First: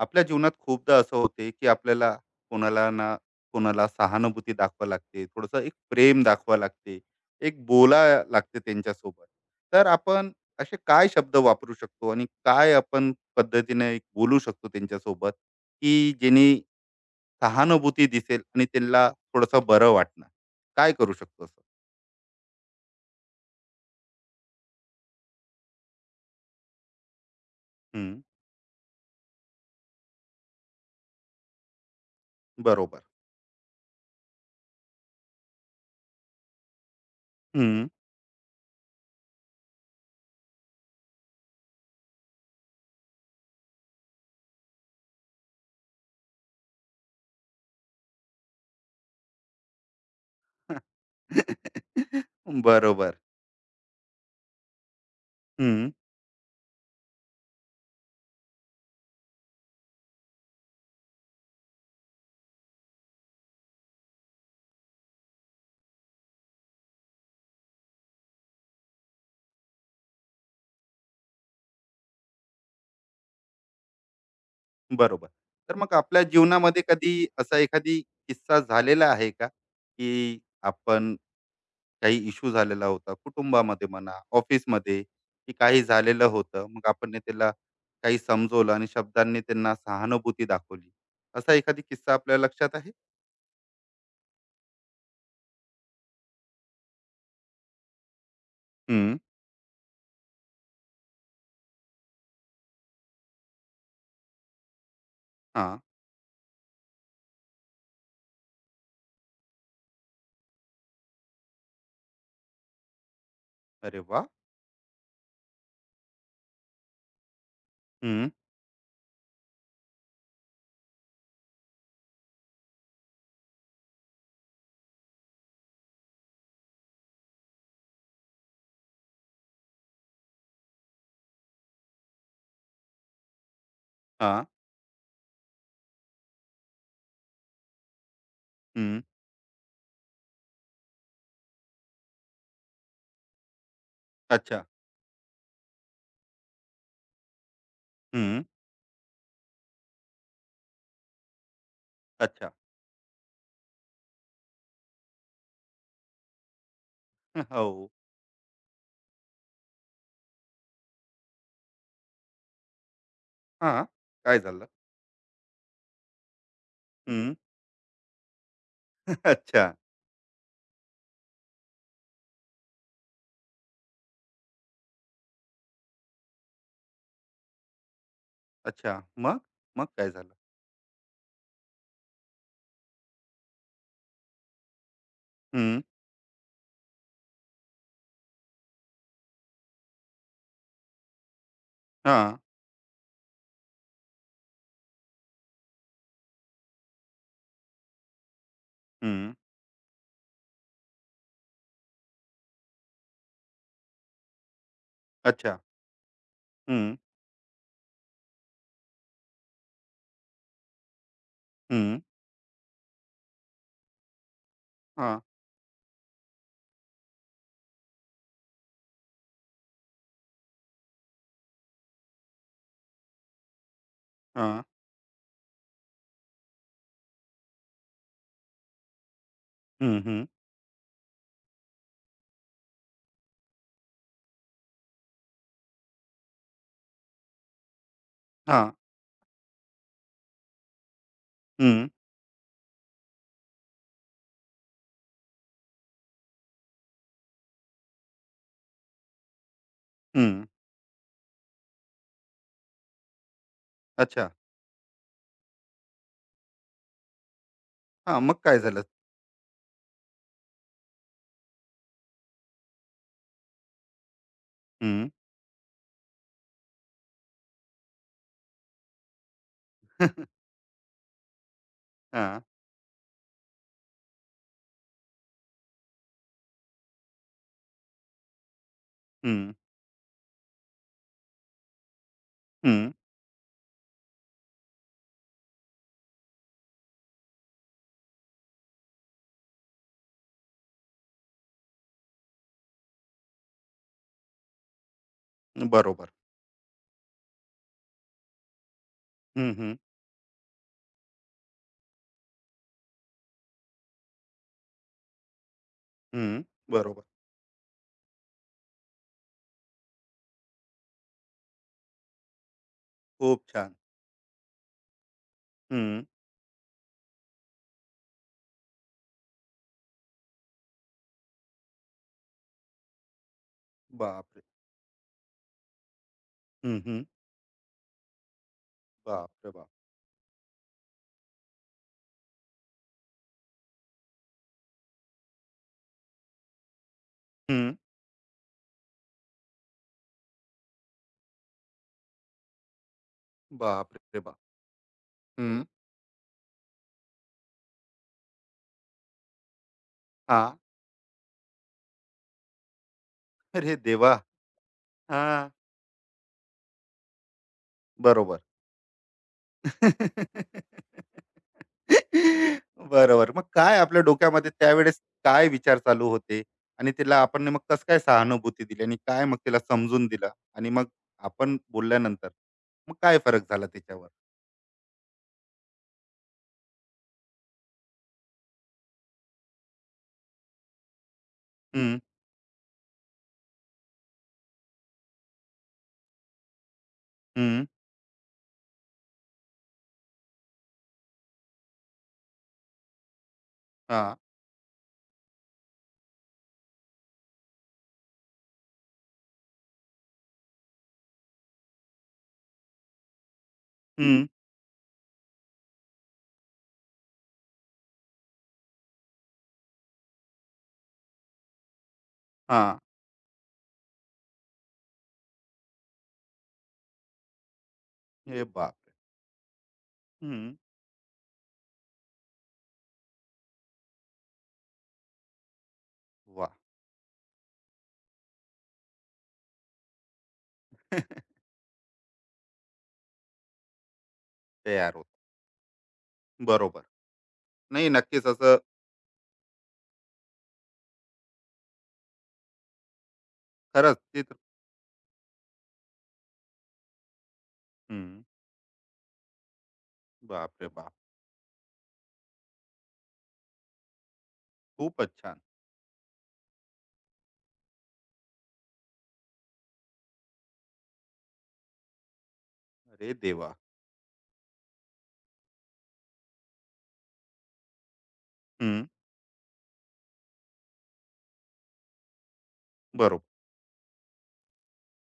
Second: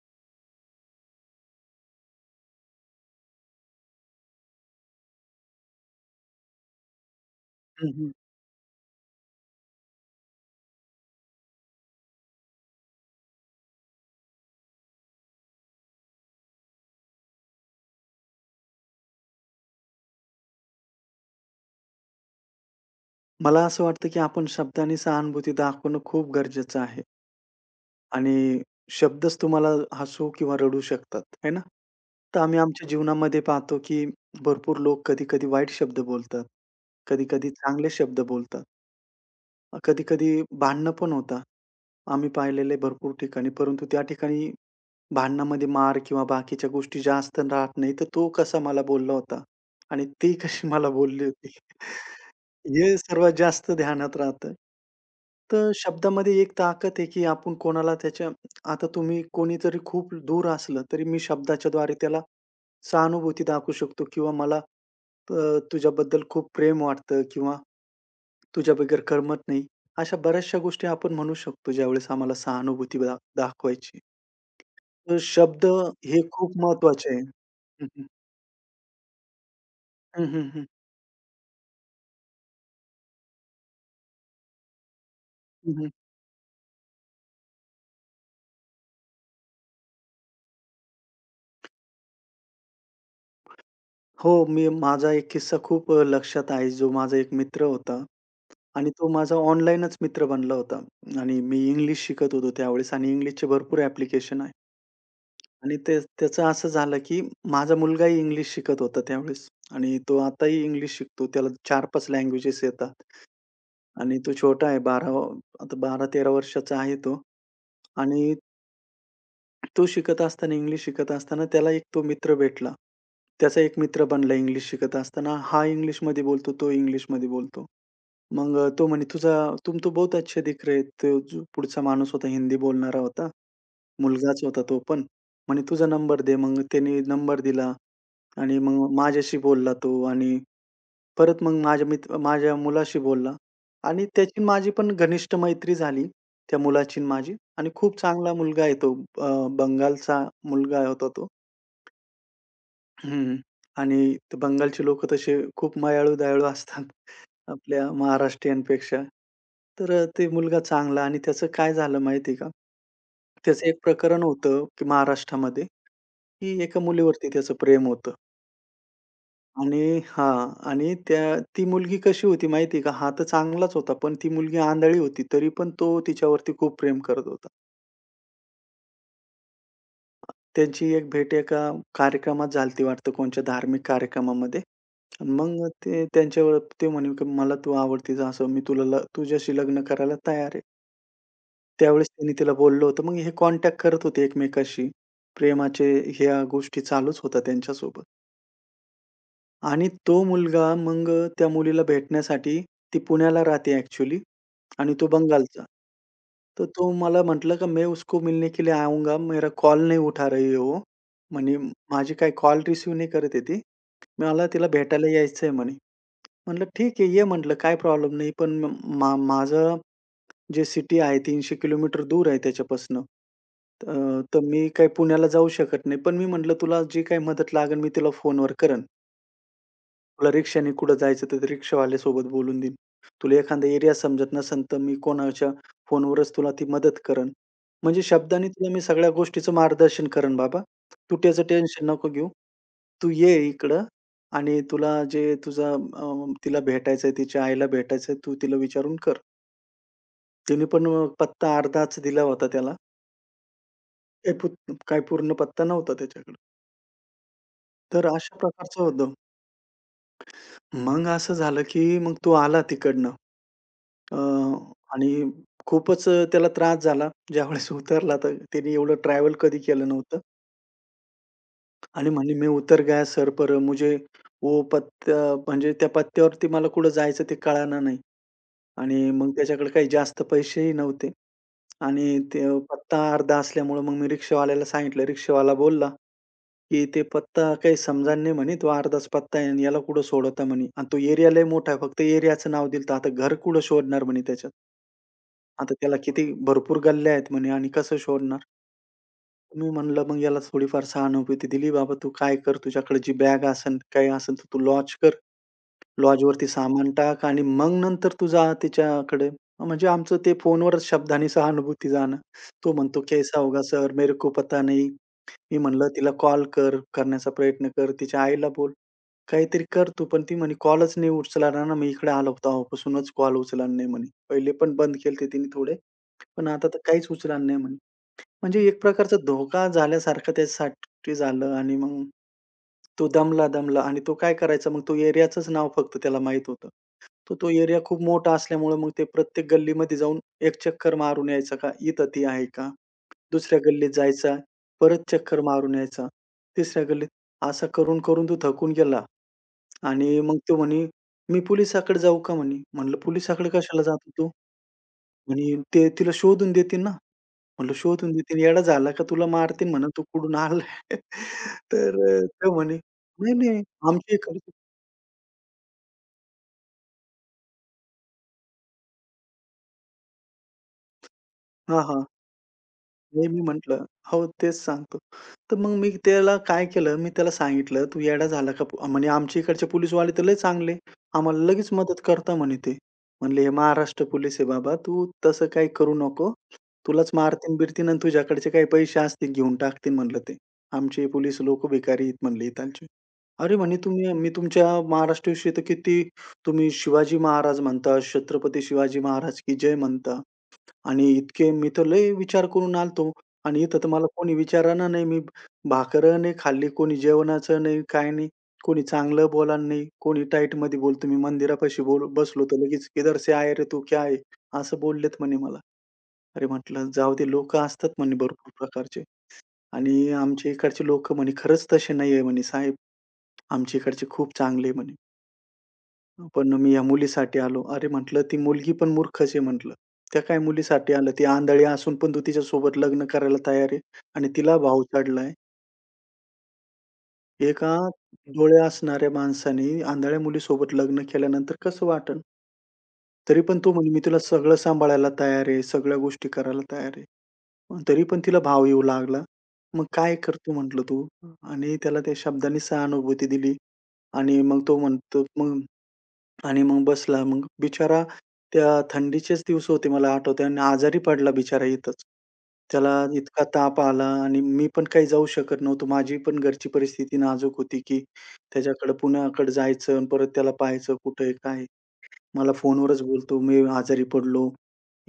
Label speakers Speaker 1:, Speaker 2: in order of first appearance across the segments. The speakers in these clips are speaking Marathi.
Speaker 1: आपल्या जीवनात खूपदा असं होते की आपल्याला कोणाला ना कोणाला सहानुभूती दाखवा लागते, थोडंसं एक प्रेम दाखवा लागते, एक
Speaker 2: हं,
Speaker 1: बोला
Speaker 2: हं.
Speaker 1: लागते त्यांच्यासोबत. तर आपण असे काय शब्द वापरू शकतो आणि काय आपण पद्धतीने एक बोलू शकतो त्यांच्यासोबत की जेणे सहानुभूती दिसेल आणि त्यांना थोडंसं बरं वाटणार? काय करू शकतो असं?
Speaker 2: मला असं वाटतं, की आपण शब्दांनी सहानुभूती दाखवणं खूप गरजेचं आहे
Speaker 1: हम्म,
Speaker 2: आणि शब्दच तुम्हाला हसू किंवा रडू शकतात, है ना? तर आम्ही आमच्या
Speaker 1: बरोबर.
Speaker 2: जीवनामध्ये पाहतो, की भरपूर लोक कधी-कधी वाईट शब्द बोलतात, कधी-कधी
Speaker 1: हम्म,
Speaker 2: चांगले शब्द बोलतात. कधी-कधी भांडणं पण होता, आम्ही पाहिलेलं आहे भरपूर ठिकाणी. परंतु त्या ठिकाणी भांडणामध्ये मार किंवा बाकीच्या गोष्टी जास्त राहत नाही. तर तो कसा मला बोलला होता आणि ती कशी मला बोलली होती. हे
Speaker 1: बरोबर.
Speaker 2: सर्वात जास्त ध्यानात राहतं. तर शब्दामध्ये एक ताकद आहे, की आपण कोणाला त्याच्या आता तुम्ही कोणीतरी खूप दूर असलं, तरी मी शब्दाच्याद्वारे त्याला सहानुभूती दाखवू शकतो किंवा मला तुझ्याबद्दल खूप प्रेम वाटतं किंवा तुझ्याबगैर करमत नाही. अशा बऱ्याचशा गोष्टी आपण म्हणू शकतो ज्यावेळेस आम्हाला सहानुभूती दाखवायची. तर
Speaker 1: बरोबर.
Speaker 2: शब्द
Speaker 1: तर मग
Speaker 2: हे
Speaker 1: आपल्या
Speaker 2: खूप
Speaker 1: जीवनामध्ये
Speaker 2: महत्वाचे आहे.
Speaker 1: कधी असा
Speaker 2: हं,
Speaker 1: एखादी
Speaker 2: हं.
Speaker 1: किस्सा झालेला आहे का,
Speaker 2: हं,
Speaker 1: की
Speaker 2: हं, हं.
Speaker 1: आपण काही इश्यू झालेला होता कुटुंबामध्ये म्हणा, ऑफिसमध्ये, की काही झालेलं होतं. मग आपण ने त्याला काही समजवलं आणि शब्दांनी त्यांना सहानुभूती दाखवली. असा एखादा किस्सा आपल्या लक्षात आहे?
Speaker 2: हो, मी माझा एक किस्सा खूप लक्षात आहे. जो माझा एक मित्र होता आणि तो
Speaker 1: हं.
Speaker 2: माझा ऑनलाईनच मित्र बनला होता आणि मी इंग्लिश शिकत होतो त्यावेळेस आणि इंग्लिशचे भरपूर ॲप्लिकेशन आहे. आणि
Speaker 1: हां.
Speaker 2: ते त्याचं असं झालं, की माझा मुलगाही इंग्लिश शिकत होता त्यावेळेस आणि तो आताही इंग्लिश शिकतो. त्याला 4-5 लँग्वेजेस येतात
Speaker 1: अरे
Speaker 2: आणि
Speaker 1: वाह!
Speaker 2: तो छोटा आहे 12 आता 12-13 वर्षाचा आहे तो. आणि
Speaker 1: हं.
Speaker 2: तो शिकत असताना, इंग्लिश शिकत असताना त्याला एक तो मित्र भेटला. त्याचा एक मित्र बनला इंग्लिश शिकत असताना. हा इंग्लिशमध्ये बोलतो, तो इंग्लिशमध्ये बोलतो. मग तो म्हणे, तुम तो बहुत अच्छे दिख रहे." तो जो पुढचा माणूस होता, हिंदी बोलणारा होता. मुलगाच
Speaker 1: हां.
Speaker 2: होता तो पण. म्हणे, "तुझा नंबर दे." मग त्याने नंबर दिला आणि मग
Speaker 1: हं.
Speaker 2: माझ्याशी बोलला तो आणि परत मग माझ्या मुलाशी बोलला आणि त्याची आणि
Speaker 1: अच्छा.
Speaker 2: माझी पण घनिष्ठ मैत्री झाली, त्या मुलाची आणि माझी आणि खूप चांगला
Speaker 1: हं.
Speaker 2: मुलगा आहे तो. बंगालचा मुलगा होता तो.
Speaker 1: अच्छा.
Speaker 2: हं. आणि ते बंगालचे लोकं तसे खूप मायाळू-दयाळू असतात.
Speaker 1: हो.
Speaker 2: आपल्या महाराष्ट्रीयनपेक्षा. तर ते मुलगा चांगला आणि त्याचं काय झालं माहिती आहे का? त्याचं एक
Speaker 1: हां.
Speaker 2: प्रकरण
Speaker 1: काय
Speaker 2: होतं,
Speaker 1: झालं?
Speaker 2: की महाराष्ट्रामध्ये, की एका मुलीवरती
Speaker 1: हं.
Speaker 2: त्याचं प्रेम होतं
Speaker 1: अच्छा.
Speaker 2: आणि हां. आणि त्या ती मुलगी कशी होती माहिती का? हा तर चांगलाच होता, पण ती मुलगी आंधळी होती. तरी पण तो तिच्यावरती खूप प्रेम करत होता.
Speaker 1: अच्छा. मग? मग काय झालं?
Speaker 2: त्यांची एक भेट एका कार्यक्रमात झाली होती वाटतं कोणत्या धार्मिक कार्यक्रमामध्ये. आणि मग
Speaker 1: हं.
Speaker 2: ते त्यांच्यावर ते म्हणे, की "मला तू आवडतीस असं मी तुला ल तुझ्याशी लग्न करायला तयार आहे." त्यावेळेस त्यांनी
Speaker 1: हां.
Speaker 2: तिला बोललं होतं. मग हे कॉन्टॅक्ट करत होते एकमेकाशी. प्रेमाचे ह्या गोष्टी चालूच होत्या त्यांच्यासोबत.
Speaker 1: हं.
Speaker 2: आणि तो मुलगा मग त्या मुलीला भेटण्यासाठी ती पुण्याला राहते ॲक्चुअली आणि तो
Speaker 1: अच्छा.
Speaker 2: बंगालचा. तर तो
Speaker 1: हं,
Speaker 2: मला म्हटला, "का मैं उसको मिलने के लिए आऊँगा. मेरा कॉल नहीं उठा रही है वो." म्हणे
Speaker 1: हं.
Speaker 2: माझी काही कॉल रिसीव्ह नाही करत आहे ती. मला तिला भेटायला
Speaker 1: हां,
Speaker 2: यायचं आहे म्हणे. म्हटलं, "ठीक आहे, ये" म्हटलं, "काय प्रॉब्लेम नाही. पण म मा माझं जे सिटी आहे 300 किलोमीटर दूर आहे त्याच्यापासून. अ, तर
Speaker 1: हां.
Speaker 2: मी काही पुण्याला जाऊ शकत नाही. पण मी म्हटलं, "तुला जी काही मदत लागेल मी तुला फोनवर करेन.
Speaker 1: हं, हं.
Speaker 2: तुला रिक्षाने कुठं जायचं तर ते रिक्षावाल्यासोबत बोलून देईन. तुला एखादा एरिया समजत नसेल तर मी कोणाच्या फोनवरच तुला ती मदत करेन." म्हणजे शब्दांनी तुला
Speaker 1: हां.
Speaker 2: मी सगळ्या गोष्टीचं मार्गदर्शन करेन बाबा. तू त्याचं टेन्शन
Speaker 1: हं,
Speaker 2: नको घेऊ. तू ये इकडं आणि तुला जे तुझा तिला भेटायचंय, तिच्या आईला भेटायचंय, तू तिला विचारून कर.
Speaker 1: हं.
Speaker 2: त्याने पण पत्ता अर्धाच दिला होता त्याला.
Speaker 1: अच्छा.
Speaker 2: ते पुत काही पूर्ण पत्ता नव्हता त्याच्याकडे. तर
Speaker 1: हां, मग
Speaker 2: अशा
Speaker 1: काय
Speaker 2: प्रकारचं
Speaker 1: झालं?
Speaker 2: होतं. मग असं झालं, की मग तो आला तिकडनं अ, आणि
Speaker 1: हं.
Speaker 2: खूपच त्याला त्रास झाला. ज्यावेळेस उतरला तर त्याने एवढं ट्रॅव्हल कधी केलं नव्हतं आणि म्हणे,
Speaker 1: हां.
Speaker 2: "मैं उतर गया सर पर मुझे वो पत्ता म्हणजे त्या पत्त्यावरती मला कुठं जायचं ते कळालं नाही." आणि मग
Speaker 1: हं,
Speaker 2: त्याच्याकडे काही जास्त पैसेही नव्हते. आणि ते
Speaker 1: हं.
Speaker 2: पत्ता अर्धा असल्यामुळं मग मी रिक्षावाल्याला सांगितलं. रिक्षावाला बोलला, की "ते पत्ता काही समजा नाही म्हणे, तो अर्धाच पत्ता आहे आणि याला कुठं सोडवता?" म्हणे. "आणि तो एरिया लय मोठा आहे, फक्त एरियाचं नाव दिलं तर आता घर कुठं शोधणार?" म्हणे त्याच्यात. "आता त्याला
Speaker 1: बरोबर.
Speaker 2: किती भरपूर गल्ल्या आहेत म्हणे आणि कसं शोधणार?"
Speaker 1: हं,
Speaker 2: मी
Speaker 1: हं.
Speaker 2: म्हणलं, "मग याला थोडीफार सहानुभूती दिली. बाबा तू काय कर, तुझ्याकडे जी बॅग असेल, काही असेल तर तू लॉन्च कर.
Speaker 1: हं.
Speaker 2: लॉजवरती सामान
Speaker 1: बरोबर.
Speaker 2: टाक आणि मग नंतर तू जा तिच्याकडे. म्हणजे आमचं ते फोनवरच शब्दांनी सहानुभूती जाणं. तो म्हणतो, "कैसा
Speaker 1: खूप
Speaker 2: होगा
Speaker 1: छान.
Speaker 2: सर, मेरे को पता नहीं." मी म्हणलं,
Speaker 1: हं.
Speaker 2: "तिला कॉल कर, करण्याचा प्रयत्न कर, तिच्या आईला बोल, काहीतरी कर तू." पण ती म्हणे, "कॉलच नाही उचलणार ना, मी इकडे आलो होतो तेव्हापासूनच कॉल उचलणार नाही." म्हणे.
Speaker 1: बापरे!
Speaker 2: पहिले पण बंद केलते तिने थोडे, पण आता तर
Speaker 1: हं, हं.
Speaker 2: काहीच उचलणार नाही म्हणे. म्हणजे एक प्रकारचा
Speaker 1: बापरे
Speaker 2: धोका
Speaker 1: बाप!
Speaker 2: झाल्यासारखं त्याच्यासाठी झालं आणि मग तो दमला आणि तो काय करायचा मग तो एरियाचंच नाव फक्त त्याला माहीत होतं. तर तो
Speaker 1: हं.
Speaker 2: एरिया खूप मोठा असल्यामुळे मग ते प्रत्येक गल्लीमध्ये जाऊन एक चक्कर मारून यायचा का, इथं ती आहे का? दुसऱ्या गल्लीत
Speaker 1: बापरे
Speaker 2: जायचा,
Speaker 1: बाप!
Speaker 2: परत चक्कर
Speaker 1: हं.
Speaker 2: मारून यायचा, तिसऱ्या गल्लीत. असं करून, करून तो थकून गेला आणि मग तो
Speaker 1: हां.
Speaker 2: म्हणे, "मी पोलिसाकडे जाऊ का?" म्हणे. म्हणलं, "पोलिसाकडे
Speaker 1: अरे
Speaker 2: कशाला जातो
Speaker 1: देवा!
Speaker 2: तू?"
Speaker 1: हां.
Speaker 2: म्हणे, "ते तिला शोधून देतील ना." म्हटलं, "शोधून देतील,
Speaker 1: बरोबर.
Speaker 2: येडा झाला का तुला मारतील म्हणून तू कुठून आलाय?" तर तो म्हणे,
Speaker 1: बरोबर.
Speaker 2: "नाही,
Speaker 1: मग
Speaker 2: नाही,
Speaker 1: काय आपल्या
Speaker 2: आमच्या इकडचे"
Speaker 1: डोक्यामध्ये त्यावेळेस काय विचार चालू होते? आणि तिला आपण मग कसं काय सहानुभूती दिली आणि काय मग तिला समजून दिलं? आणि मग आपण
Speaker 2: हां, हां.
Speaker 1: बोलल्यानंतर मग काय
Speaker 2: हे मी
Speaker 1: फरक झाला
Speaker 2: म्हटलं.
Speaker 1: त्याच्यावर?
Speaker 2: हो, तेच सांगतो. तर मग मी त्याला काय केलं, मी त्याला सांगितलं, "तू येडा झाला का?" म्हणे आमच्या इकडचे पोलीसवाले तर लय चांगले. आम्हाला लगेच
Speaker 1: हं,
Speaker 2: मदत करता म्हणे ते. म्हणले, "हे महाराष्ट्र पोलीस आहे बाबा. तू तसं काही करू नको. तुलाच
Speaker 1: हं,
Speaker 2: मारतीन-बिरतीन आणि तुझ्याकडचे काही पैसे असतील घेऊन टाकतीन," म्हणलं ते. "आमचे पोलीस लोक भिकारी आहेत," म्हणले इथालचे. "अरे," म्हणे, "तुम्ही
Speaker 1: हां,
Speaker 2: मी तुमच्या महाराष्ट्राविषयी तर किती तुम्ही शिवाजी महाराज म्हणता, छत्रपती शिवाजी महाराज की जय म्हणता. आणि इतके मी तर लय विचार करून आलतो आणि इथं तर मला
Speaker 1: हं,
Speaker 2: कोणी विचाराना नाही. मी भाकर नाही खाल्ली, कोणी जेवणाचं नाही, काही नाही. कोणी चांगलं बोलायला नाही, कोणी टाईटमध्ये बोलतो. मी मंदिरापाशी बोल बसलो तर
Speaker 1: हां.
Speaker 2: लगेच "किधर से आये रे तू? क्या है?" असं बोललेत म्हणे मला. अरे म्हटलं जाऊ दे लोकं असतात म्हणे
Speaker 1: हे
Speaker 2: भरपूर
Speaker 1: बापरे!
Speaker 2: प्रकारचे आणि
Speaker 1: हं,
Speaker 2: आमच्या इकडचे लोकं म्हणे खरंच तसे नाहीये म्हणे साहेब. आमच्या इकडचे खूप चांगले आहे म्हणे. पण
Speaker 1: वाह!
Speaker 2: मी या मुलीसाठी आलो. अरे म्हटलं, "ती मुलगी पण मूर्खच आहे" म्हटलं. "त्या काय मुलीसाठी आलं? ती आंधळी असून पण तू तिच्यासोबत लग्न करायला तयार आहे आणि तिला भाव
Speaker 1: तयार होत.
Speaker 2: चढलाय."
Speaker 1: बरोबर.
Speaker 2: एका
Speaker 1: नाही नक्कीच असं.
Speaker 2: डोळे असणाऱ्या माणसाने आंधळ्या मुलीसोबत लग्न केल्यानंतर कसं वाटेल? तरी पण तो म्हणे,
Speaker 1: खरंच
Speaker 2: "मी तुला
Speaker 1: ते तर
Speaker 2: सगळं सांभाळायला तयार आहे, सगळ्या गोष्टी करायला तयार आहे." पण तरी पण
Speaker 1: हं.
Speaker 2: तिला भाव येऊ लागला. "मग काय करतो?"
Speaker 1: बापरे
Speaker 2: म्हटलं,
Speaker 1: बाप!
Speaker 2: "तू?" आणि त्याला त्या शब्दांनी सहानुभूती दिली आणि मग तो
Speaker 1: खूपच
Speaker 2: म्हणतो,
Speaker 1: छान.
Speaker 2: "मग" आणि मग बसला. मग बिचारा त्या थंडीचेच दिवस होते मला आठवतंय आणि आजारी पडला बिचारा इथंच. त्याला
Speaker 1: अरे
Speaker 2: इतका
Speaker 1: देवा!
Speaker 2: ताप आला आणि मी पण काही जाऊ शकत नव्हतो. माझी पण घरची परिस्थिती नाजूक होती, की
Speaker 1: हं,
Speaker 2: त्याच्याकडे पुण्याकडे जायचं आणि परत त्याला पाहायचं कुठं आहे, काय आहे? मला फोनवरच
Speaker 1: बरोबर,
Speaker 2: बोलतो, "मी आजारी पडलो.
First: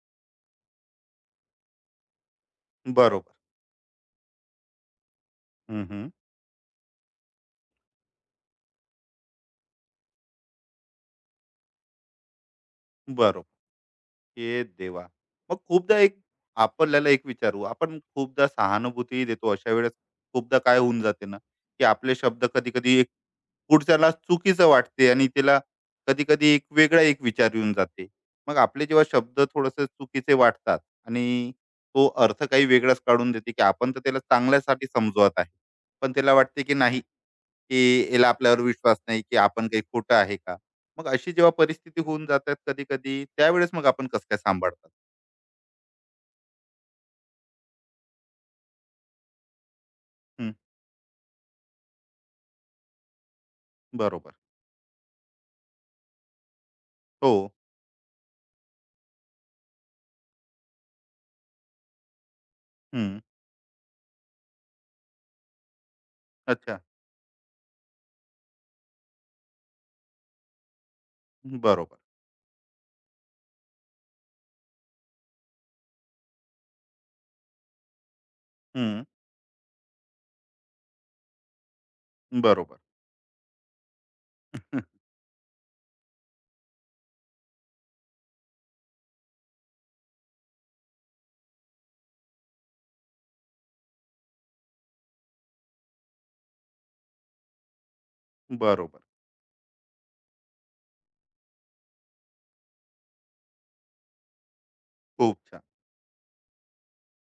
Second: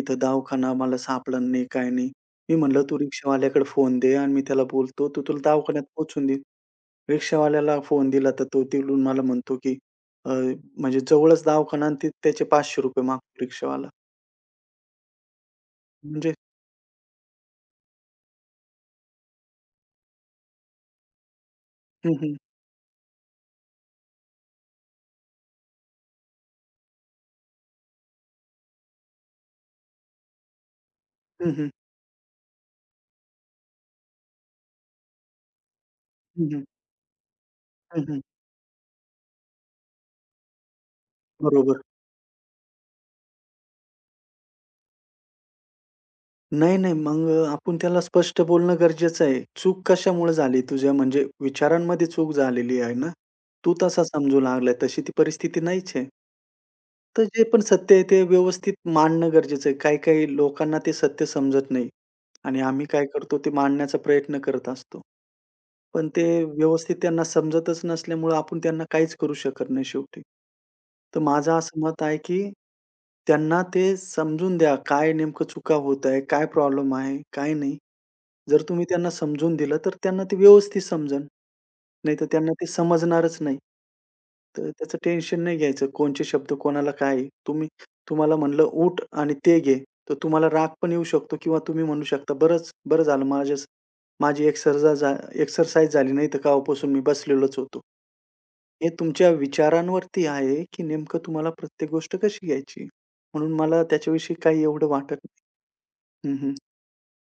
Speaker 2: इथं दवाखाना मला सापडला नाही, काही नाही." मी म्हणलं, "तू
Speaker 1: बरोबर.
Speaker 2: रिक्षावाल्याकडे फोन दे आणि मी त्याला बोलतो, तो तुला दवाखान्यात
Speaker 1: हं, हं.
Speaker 2: पोहोचून देईल." रिक्षावाल्याला फोन दिला, तर तो तिकडून मला म्हणतो, की अ, म्हणजे जवळच दवाखाना आणि ते त्याचे ₹500 मागतो
Speaker 1: बरोबर.
Speaker 2: रिक्षावाला.
Speaker 1: हे देवा. मग खूपदा
Speaker 2: हं.
Speaker 1: एक
Speaker 2: म्हणजे
Speaker 1: आपल्याला एक विचारू, आपण खूपदा सहानुभूती देतो अशा वेळेस खूपदा काय होऊन जाते ना, की
Speaker 2: हं,
Speaker 1: आपले
Speaker 2: हं.
Speaker 1: शब्द कधी कधी एक पुढच्याला चुकीचं वाटते आणि त्याला कधी कधी एक वेगळा एक विचार येऊन जाते. मग आपले जेव्हा शब्द थोडस चुकीचे वाटतात
Speaker 2: हं,
Speaker 1: आणि
Speaker 2: हं.
Speaker 1: तो अर्थ काही वेगळाच काढून देते, की आपण तर त्याला चांगल्यासाठी समजवत आहे, पण त्याला
Speaker 2: हं,
Speaker 1: वाटते
Speaker 2: हं.
Speaker 1: की नाही, की
Speaker 2: हं, हं.
Speaker 1: याला आपल्यावर विश्वास नाही, की आपण काही खोटं आहे का? मग अशी जेव्हा
Speaker 2: बरोबर.
Speaker 1: परिस्थिती होऊन जातात कधी-कधी, त्यावेळेस मग आपण कसं काय सांभाळतात?
Speaker 2: नाही, नाही. मग आपण त्याला स्पष्ट बोलणं गरजेचं आहे. चूक कशामुळे
Speaker 1: हं,
Speaker 2: झाली तुझ्या म्हणजे विचारांमध्ये चूक झालेली आहे ना. तू तसा
Speaker 1: बरोबर.
Speaker 2: समजू लागलाय, तशी ती परिस्थिती नाहीच आहे. तर
Speaker 1: हो.
Speaker 2: जे पण सत्य आहे ते व्यवस्थित मांडणं गरजेचं आहे. काही-काही लोकांना ते सत्य समजत नाही आणि आम्ही काय
Speaker 1: हं.
Speaker 2: करतो ते मांडण्याचा प्रयत्न करत असतो. पण ते
Speaker 1: अच्छा.
Speaker 2: व्यवस्थित त्यांना समजतच नसल्यामुळं आपण त्यांना काहीच करू शकत नाही शेवटी. तर माझं असं
Speaker 1: बरोबर.
Speaker 2: मत आहे, की त्यांना ते समजून द्या, काय नेमकं चुका होत आहे, काय प्रॉब्लेम आहे, काय नाही. जर तुम्ही
Speaker 1: हं.
Speaker 2: त्यांना समजून दिलं, तर त्यांना ते व्यवस्थित समजन. नाहीतर त्यांना ते
Speaker 1: बरोबर.
Speaker 2: समजणारच नाही. तर त्याचं टेन्शन नाही घ्यायचं. कोणचे शब्द कोणाला काय? आहे. तुम्ही तुम्हाला म्हणलं, "उठ आणि ते घे." तर तुम्हाला राग पण येऊ शकतो किंवा तुम्ही म्हणू शकता, "बरंच बरं झालं माझ्याच माझी एक्सरजा झा एक्सरसाइज झाली नाही, तर कालपासून मी बसलेलोच होतो." हे
Speaker 1: बरोबर.
Speaker 2: तुमच्या विचारांवरती आहे, की नेमकं तुम्हाला प्रत्येक गोष्ट कशी घ्यायची. म्हणून मला त्याच्याविषयी काही एवढं वाटत
Speaker 1: खूप
Speaker 2: नाही.
Speaker 1: छान.
Speaker 2: हं, हं.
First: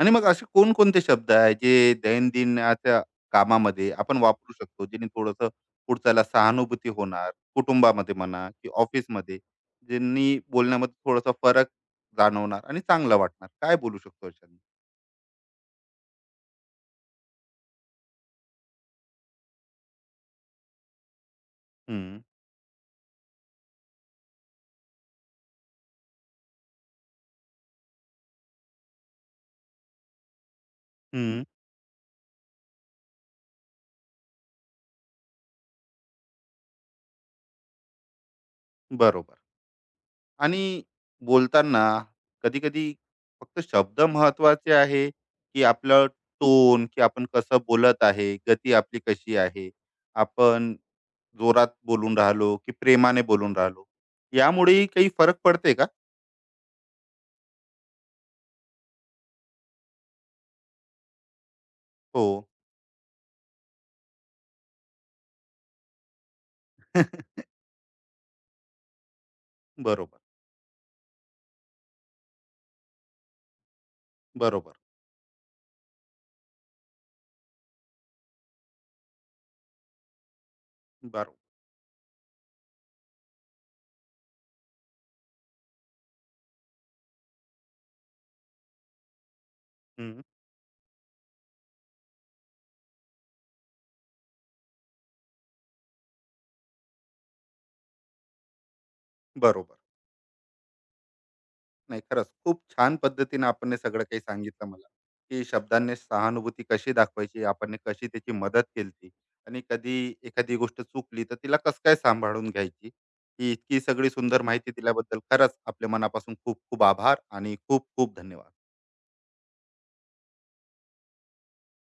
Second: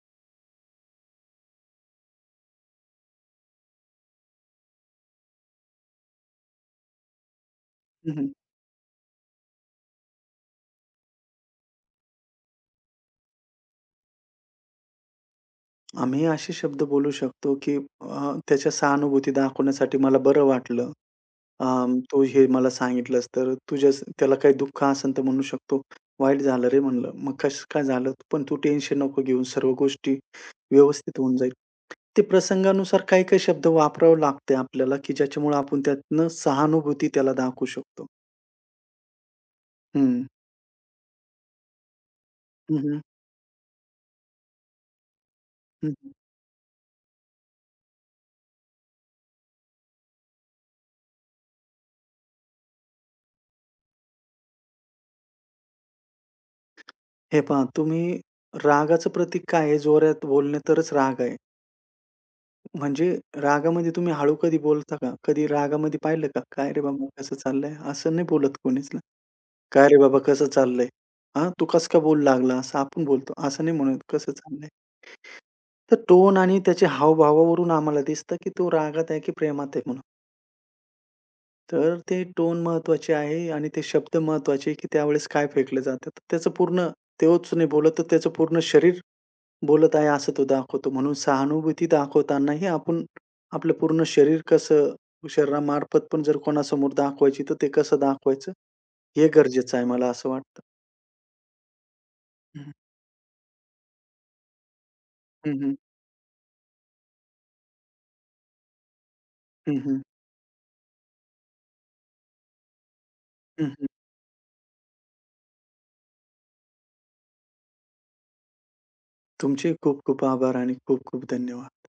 Speaker 1: आणि मग असे कोणकोणते शब्द आहेत, जे दैनंदिनाच्या कामामध्ये आपण वापरू शकतो, जेणे थोडंसं पुढच्याला सहानुभूती होणार, कुटुंबामध्ये
Speaker 2: हं,
Speaker 1: म्हणा की ऑफिसमध्ये, ज्यांनी बोलण्यामध्ये थोडासा फरक जाणवणार आणि चांगलं वाटणार? काय बोलू शकतो अशाने?
Speaker 2: आम्ही असे शब्द बोलू शकतो, की त्याच्या सहानुभूती दाखवण्यासाठी मला बरं वाटलं "तू हे मला सांगितलंस तर तुझ्या त्याला काही दुःख असेल तर म्हणू शकतो, 'वाईट झालं रे,' म्हणलं. 'मग कसं काय झालं?' पण तू टेन्शन नको घेऊ. सर्व गोष्टी व्यवस्थित होऊन
Speaker 1: हं,
Speaker 2: जाईल." ते प्रसंगानुसार काही-काही शब्द वापरावे लागते आपल्याला, की ज्याच्यामुळे आपण त्यातनं सहानुभूती त्याला दाखवू शकतो.
Speaker 1: बरोबर.
Speaker 2: हं.
Speaker 1: आणि बोलताना
Speaker 2: हं,
Speaker 1: कधी-कधी
Speaker 2: हं.
Speaker 1: फक्त शब्द महत्त्वाचे आहे, की आपलं टोन, की आपण कसं बोलत आहे, गती आपली कशी आहे, आपण जोरात बोलून राहिलो, की प्रेमाने बोलून राहिलो, यामुळेही काही फरक पडते का?
Speaker 2: हे पहा तुम्ही रागाचं प्रतीक काय आहे? जोरात बोलणे तरच राग आहे.
Speaker 1: हो.
Speaker 2: म्हणजे रागामध्ये तुम्ही हळू कधी बोलता का? कधी रागामध्ये पाहिलं का? "काय रे बाबा, कसं चाललंय?" असं नाही बोलत कोणीच. "काय रे
Speaker 1: बरोबर,
Speaker 2: बाबा कसं चाललंय? हां, तू कसं काय बोलू लागला?" असं आपण बोलतो. असं नाही म्हणत, "कसं चाललंय?"
Speaker 1: बरोबर,
Speaker 2: तर टोन आणि त्याच्या हावभावावरून आम्हाला दिसतं, की तो रागात आहे की प्रेमात आहे म्हणून.
Speaker 1: बरोबर.
Speaker 2: तर ते टोन महत्त्वाचे आहे आणि ते शब्द महत्त्वाचे आहे, की त्यावेळेस काय फेकलं जातं. तर त्याचं पूर्ण तोच नाही बोलत, तर त्याचं पूर्ण शरीर बोलत आहे
Speaker 1: हं,
Speaker 2: असं तो दाखवतो. म्हणून सहानुभूती दाखवतानाही आपण आपलं पूर्ण शरीर कसं शरीरामार्फत पण जर कोणासमोर दाखवायची, तर ते कसं दाखवायचं हे गरजेचं
Speaker 1: बरोबर.
Speaker 2: आहे मला असं वाटतं.
Speaker 1: नाही, खरंच खूप
Speaker 2: हं,
Speaker 1: छान पद्धतीने आपण हे सगळं काही सांगितलं मला, की
Speaker 2: हं, हं,
Speaker 1: शब्दांनी सहानुभूती कशी दाखवायची, आपण हे कशी त्याची मदत केली आणि कधी
Speaker 2: हं,
Speaker 1: एखादी गोष्ट चुकली तर तिला कसं काय सांभाळून घ्यायची. ही
Speaker 2: हं,
Speaker 1: इतकी
Speaker 2: हं.
Speaker 1: सगळी सुंदर माहिती दिल्याबद्दल खरंच आपल्या मनापासून खूप खूप आभार आणि खूप खूप धन्यवाद.
Speaker 2: तुमचे खूप खूप आभार आणि खूप खूप धन्यवाद.